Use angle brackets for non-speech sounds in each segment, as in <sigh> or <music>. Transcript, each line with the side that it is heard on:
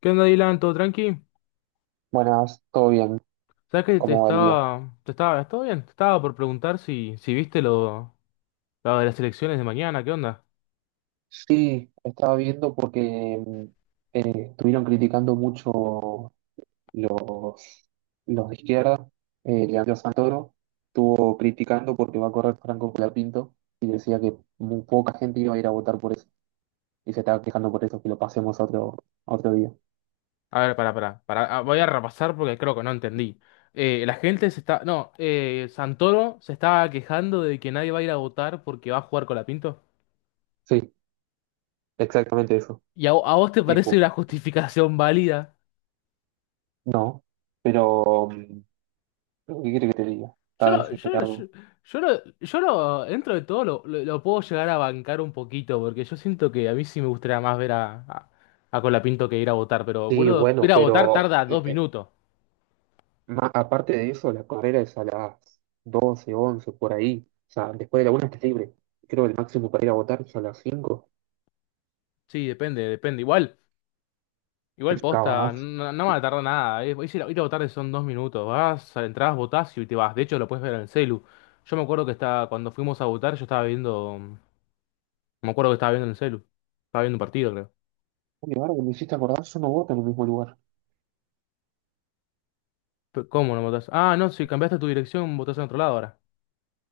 left: ¿Qué onda, Dylan? ¿Todo tranqui?
right: Buenas, todo bien,
left: ¿Sabes que te
right: ¿cómo va el día?
left: estaba, te estaba, todo bien? Te estaba por preguntar si viste lo de las elecciones de mañana, ¿qué onda?
right: Sí, estaba viendo porque mm, estuvieron criticando mucho los, los de izquierda. Leandro Santoro estuvo criticando porque va a correr Franco Colapinto y decía que muy poca gente iba a ir a votar por eso. Y se estaba quejando por eso, que lo pasemos a otro día.
left: A ver, para, voy a repasar porque creo que no entendí. La gente se está, no, Santoro se estaba quejando de que nadie va a ir a votar porque va a jugar con la Pinto.
right: Sí, exactamente eso.
left: ¿Y a vos te parece una
right: Tipo,
left: justificación válida?
right: no, pero ¿qué quiere que te diga?
left: Yo
right: Está
left: lo, yo, lo- yo,
right: desesperado.
left: yo dentro de todo lo puedo llegar a bancar un poquito, porque yo siento que a mí sí me gustaría más ver a Colapinto que ir a votar, pero
right: Sí,
left: boludo,
right: bueno,
left: ir a votar
right: pero
left: tarda dos minutos.
right: Aparte de eso, la carrera es a las 12:11 por ahí. O sea, después de la una estás libre. Creo que el máximo para ir a votar es a las cinco.
left: Sí, depende, depende. Igual
right: Es un
left: posta,
right: cabazo.
left: no, no va a tardar nada. Ir a votar son 2 minutos. Vas, entras, votás y te vas. De hecho, lo puedes ver en el celu. Yo me acuerdo que estaba, cuando fuimos a votar, yo estaba viendo. Me acuerdo que estaba viendo en el celu. Estaba viendo un partido, creo.
right: Uy, ahora que me hiciste acordar, yo no voto en el mismo lugar.
left: Pero, ¿cómo no votás? Ah, no, si cambiaste tu dirección, votás en otro lado ahora.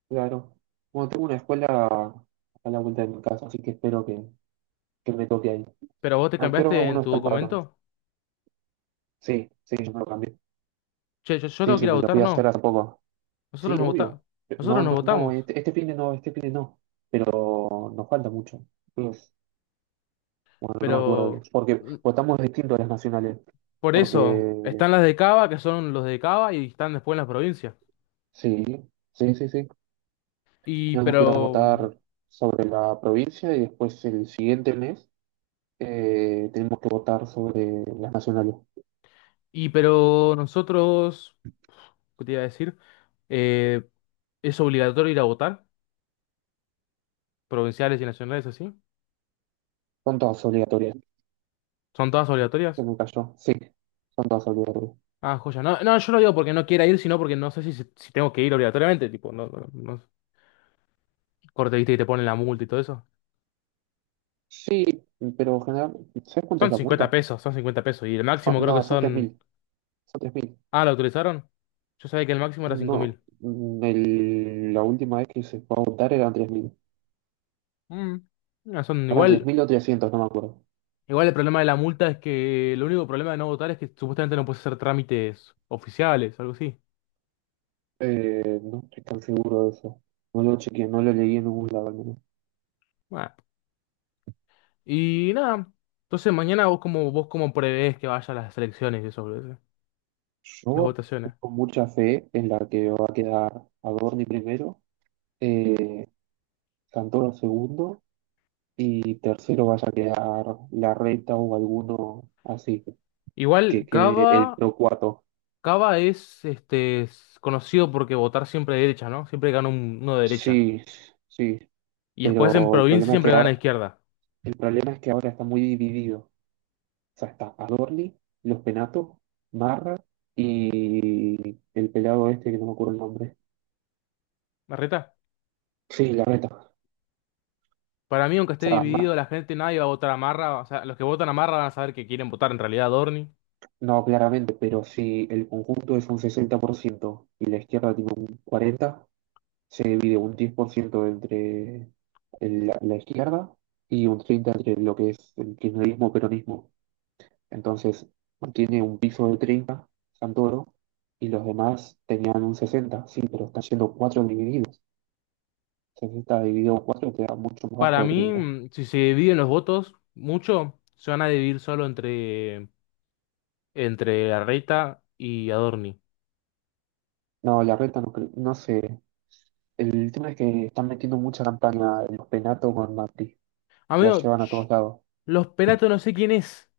right: Claro. Bueno, tengo una escuela a la vuelta de mi casa, así que espero que me toque ahí.
left: ¿Pero vos te
right: ¿A qué hora
left: cambiaste
right: uno
left: en tu
right: está el padrón?
left: documento?
right: Sí, sí, yo me lo cambié.
left: Che, yo
right: Sí,
left: tengo que
right: sí,
left: ir a
right: me lo
left: votar,
right: fui a
left: no.
right: hacer hace poco. Sí,
left: Nosotros nos vota-
right: obvio.
left: nosotros
right: No,
left: nos
right: no, no,
left: votamos.
right: este fin de no, este fin de no. Pero nos falta mucho. Bueno, no me acuerdo bien.
left: Pero
right: Porque
left: mm,
right: votamos distinto a las nacionales.
left: por eso,
right: Porque
left: están las de Cava, que son los de Cava, y están después en las provincias.
right: sí, sí, sí, sí.
left: Y
right: Teníamos que ir a
left: pero,
right: votar sobre la provincia y después el siguiente mes tenemos que votar sobre las nacionales.
left: y pero nosotros, ¿qué te iba a decir? Eh, ¿Es obligatorio ir a votar? Provinciales y nacionales así.
right: Son todas obligatorias.
left: ¿Son todas
right: Se
left: obligatorias?
right: me cayó. Sí, son todas obligatorias.
left: Ah, joya. No, no, yo no digo porque no quiera ir, sino porque no sé si tengo que ir obligatoriamente. Tipo, no, no, no- corte, viste, y te ponen la multa y todo eso.
right: Sí, pero general, ¿sabes cuánto
left: Son
right: es la
left: 50
right: multa?
left: pesos, son 50 pesos. Y el máximo creo que
right: No, son tres
left: son.
right: mil Son 3.000.
left: Ah, ¿lo autorizaron? Yo sabía que el máximo era
right: No,
left: 5.000.
right: la última vez que se fue a votar eran 3.000.
left: Mm, no, son
right: Eran
left: igual.
right: 3.000 o 300, no me acuerdo.
left: Igual el problema de la multa es que el único problema de no votar es que supuestamente no puedes hacer trámites oficiales, algo así.
right: No estoy tan seguro de eso. No lo chequeé, no lo leí en ningún lado al menos.
left: Bueno, y nada. Entonces mañana vos como prevés que vaya a las elecciones y eso, boludo, las
right: Yo
left: votaciones.
right: tengo mucha fe en la que va a quedar Adorni primero, eh, Santoro segundo y tercero vaya a quedar la reta o alguno así, que
left: Igual
right: quede el
left: Cava,
right: PRO 4.
left: Cava es este es conocido porque votar siempre de derecha, ¿no? Siempre gana uno de derecha.
right: Sí, sí,
left: Y después en
right: pero el
left: provincia
right: problema es que
left: siempre gana
right: ahora,
left: izquierda.
right: el problema es que ahora está muy dividido. O sea, está Adorni, Los Penatos, Marra y el pelado este que no me acuerdo el nombre.
left: ¿Marreta?
right: Sí, la neta. O
left: Para mí, aunque esté
right: sea,
left: dividido, la gente nadie va a votar a Marra. O sea, los que votan a Marra van a saber que quieren votar en realidad a Dorni.
right: no claramente, pero si el conjunto es un 60% y la izquierda tiene un 40%, se divide un 10% entre la izquierda y un 30% entre lo que es el kirchnerismo, peronismo. Entonces, mantiene un piso de 30 Santoro, y los demás tenían un 60, sí, pero están siendo 4 divididos. 60 dividido 4 queda mucho más
left: Para
right: bajo de
left: mí,
right: 30.
left: si se dividen los votos mucho, se van a dividir solo entre Arreta y Adorni.
right: No, la reta no, no sé. El tema es que están metiendo mucha campaña en los penatos con Macri. La
left: Amigo,
right: llevan a todos lados.
left: los pelatos no sé quién es.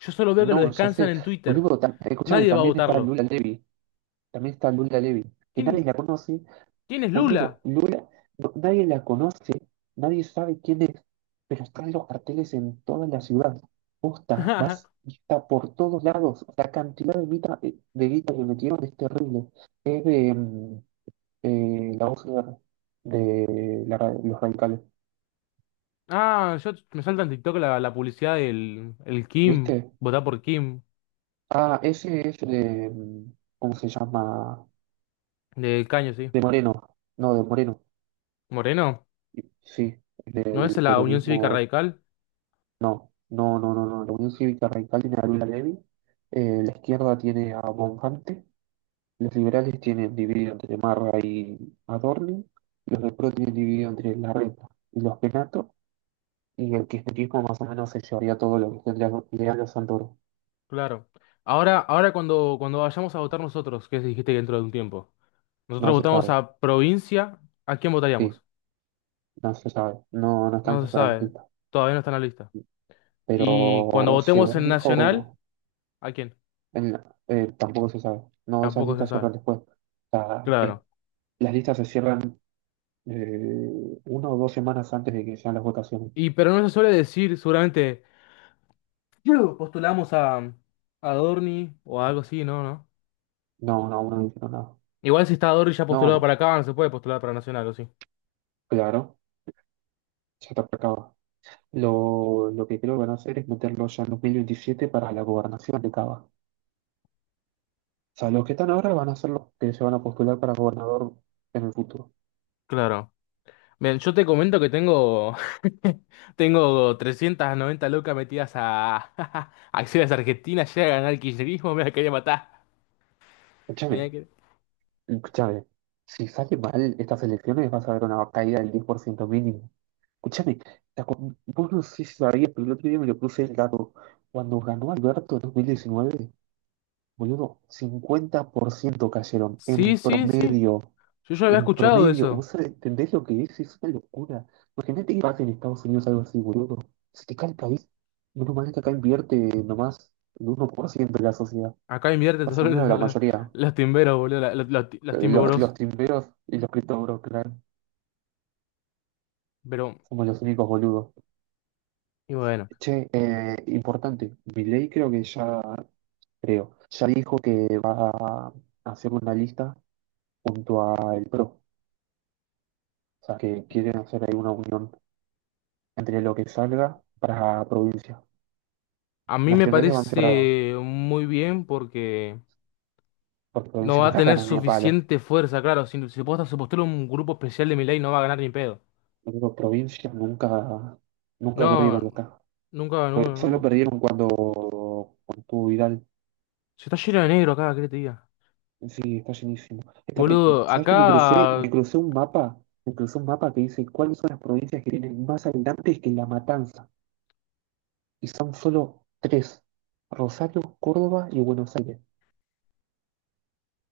left: Yo solo veo que lo
right: No, ya
left: descansan
right: sé.
left: en Twitter.
right: Boludo, escúchame,
left: Nadie va a
right: también está
left: votarlo.
right: Lula Levy. También está Lula Levy. Que nadie
left: ¿Quién,
right: la conoce.
left: quién es
right: Boludo,
left: Lula?
right: Lula, nadie la conoce. Nadie sabe quién es. Pero están los carteles en toda la ciudad. Posta, más
left: <laughs>
right: está por todos lados. La cantidad de guita que metieron es terrible. Es de la voz de los radicales.
left: Ah, yo me salta en TikTok la publicidad del el Kim.
right: ¿Viste?
left: Votar por Kim.
right: Ah, ese es de, ¿cómo se llama?
left: Del Caño, sí.
right: De Moreno, no, de Moreno,
left: Moreno.
right: sí,
left: ¿No es
right: del
left: la Unión Cívica
right: peronismo,
left: Radical?
right: no, no, no, no, no, la Unión Cívica Radical tiene a Lula Levy, la izquierda tiene a Bonfante, los liberales tienen dividido entre Marra y Adorni, los del PRO tienen dividido entre Larreta y los Penato, y el kirchnerismo más o menos se llevaría todo lo que tendría Leandro Santoro,
left: Claro. Ahora, cuando vayamos a votar nosotros, que dijiste que dentro de un tiempo,
right: no
left: nosotros
right: se
left: votamos
right: sabe,
left: a provincia, ¿a quién
right: sí,
left: votaríamos?
right: no se sabe, no, no están
left: No se
right: cerradas
left: sabe, todavía no está en la lista. Y cuando
right: pero
left: votemos
right: según
left: en nacional,
right: dijo,
left: ¿a quién?
right: tampoco se sabe. No, esas
left: Tampoco se
right: listas
left: sabe.
right: cierran después. O sea,
left: Claro.
right: las listas se cierran una o dos semanas antes de que sean las votaciones.
left: Y pero no se suele decir, seguramente, <clears throat> "Yu, postulamos a Dorni o algo así, ¿no? ¿No?
right: No, no, aún no dijeron nada.
left: Igual si está Dorni ya
right: No,
left: postulado
right: no,
left: para acá, no se puede postular para nacional, ¿o sí?
right: claro, ya está acabado. Lo que creo que van a hacer es meterlo ya en 2027 para la gobernación de Cava. O sea, los que están ahora van a ser los que se van a postular para gobernador en el futuro.
left: Claro. Bien, yo te comento que tengo, <laughs> tengo 390 locas metidas a <laughs> acciones argentinas, llega a ganar el kirchnerismo, me la quería matar. Mirá
right: Escúchame,
left: que-
right: escúchame. Si sale mal estas elecciones vas a ver una caída del 10% mínimo. Escúchame, vos no sé si sabías, pero el otro día me lo puse el dato. Cuando ganó Alberto en 2019, boludo, 50% cayeron en
left: Sí, sí, sí.
right: promedio.
left: Yo ya había
right: En
left: escuchado
right: promedio, ¿vos
left: eso.
right: entendés lo que es? Es una locura. Imagínate que pasa en Estados Unidos algo así, boludo. Se te cae el país. Menos mal que acá invierte nomás el 1% de la sociedad.
left: Acá invierte
right: Estados
left: todos
right: Unidos, la mayoría.
left: los timberos, boludo, los
right: Los
left: timberos.
right: timberos y los criptoburos, claro.
left: Pero,
right: Somos los únicos boludos.
left: y bueno,
right: Che, importante, Milei creo que ya creo. Ya dijo que va a hacer una lista junto a el PRO, o sea, que quieren hacer ahí una unión entre lo que salga para provincia.
left: a mí me
right: Nacionales van separados,
left: parece muy bien porque
right: porque
left: no
right: provincia
left: va
right: no
left: a
right: la
left: tener
right: ganan ni a palo.
left: suficiente fuerza, claro. Si se postula un grupo especial de Milei, no va a ganar ni pedo.
right: Digo, provincia nunca
left: No,
right: perdieron acá.
left: nunca
right: Pero
left: ganó
right: solo
left: no.
right: perdieron cuando estuvo Vidal.
left: Se está lleno de negro acá, ¿qué te diga?
right: Sí, está llenísimo.
left: Boludo,
right: ¿Sabes que me crucé,
left: acá
right: me crucé un mapa? Me crucé un mapa que dice cuáles son las provincias que tienen más habitantes que La Matanza. Y son solo tres, Rosario, Córdoba y Buenos Aires,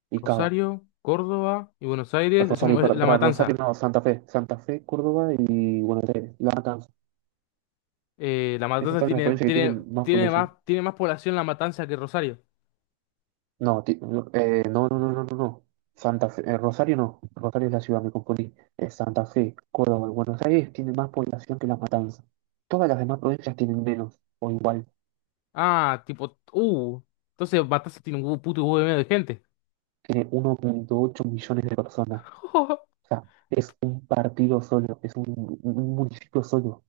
right: y Cava.
left: Rosario, Córdoba y Buenos Aires, eso
right: Rosario,
left: es
right: para,
left: La
right: para Rosario
left: Matanza.
right: no, Santa Fe, Santa Fe, Córdoba y Buenos Aires, La Matanza.
left: La
right: Esas
left: Matanza
right: son las
left: tiene,
right: provincias que
left: tiene,
right: tienen más
left: tiene más,
right: población.
left: tiene más población La Matanza que Rosario.
right: No, no, no, no, no, no, no, no. Santa Fe, Rosario no, Rosario es la ciudad, me confundí. Santa Fe, Córdoba y Buenos Aires tienen más población que La Matanza. Todas las demás provincias tienen menos, o igual,
left: Ah, tipo, entonces Matanza tiene un puto huevo de medio de gente.
right: tiene 1,8 millones de personas.
left: <laughs>
right: O sea, es un partido solo, es un municipio solo.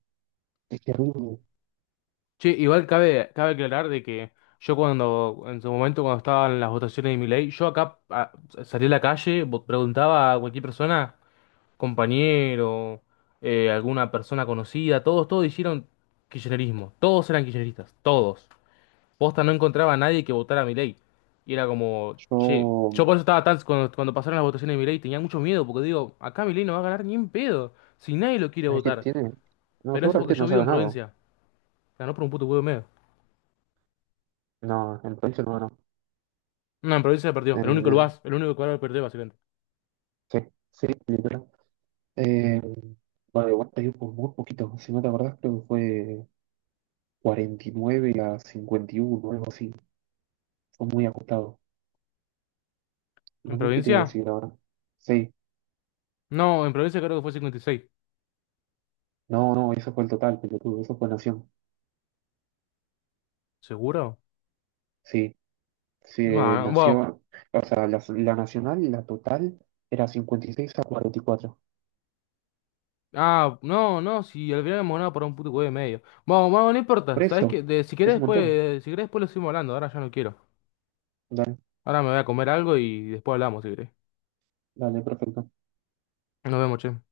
right: Es terrible.
left: Che, igual cabe aclarar de que en su momento cuando estaban las votaciones de mi ley, yo acá salí a la calle, preguntaba a cualquier persona. Compañero, alguna persona conocida, todos hicieron kirchnerismo, todos eran kirchneristas, todos. Posta no encontraba a nadie que votara a Milei. Y era como, che, yo
right: Yo,
left: por eso estaba tan, cuando pasaron las votaciones de Milei tenía mucho miedo, porque digo, acá Milei no va a ganar ni en pedo, si nadie lo quiere
right: ¿sabes qué
left: votar.
right: tiene? No,
left: Pero eso porque
right: seguramente
left: yo
right: no se ha
left: vivo en
right: ganado.
left: provincia, ganó por un puto huevo y medio.
right: No, en provincia no ganó.
left: No, en provincia perdió,
right: En, en-
left: el único lugar que perdió básicamente.
right: sí, sí, literal. Eh, bueno, igual perdió por muy poquito. Si no te acordás, creo que fue 49 a 51 algo así. Fue muy ajustado. No
left: ¿En
right: olvidé qué te iba a
left: provincia?
right: decir ahora. Sí,
left: No, en provincia creo que fue 56.
right: no, no, eso fue el total, pelotudo. Eso fue Nación.
left: ¿Seguro?
right: Sí, sí,
left: Bueno, bueno.
right: Nación. O sea, la Nacional, la total, era 56 a 44.
left: Ah, no, no, si al final hemos ganado por un puto huevo y medio. Vamos, vamos, no importa.
right: Por
left: ¿Sabes qué?
right: eso,
left: De- si querés
right: es un
left: después,
right: montón.
left: eh, si querés después lo seguimos hablando, ahora ya no quiero. Ahora me voy a comer algo y después hablamos, si querés.
right: Dale, perfecto.
left: Nos vemos, che.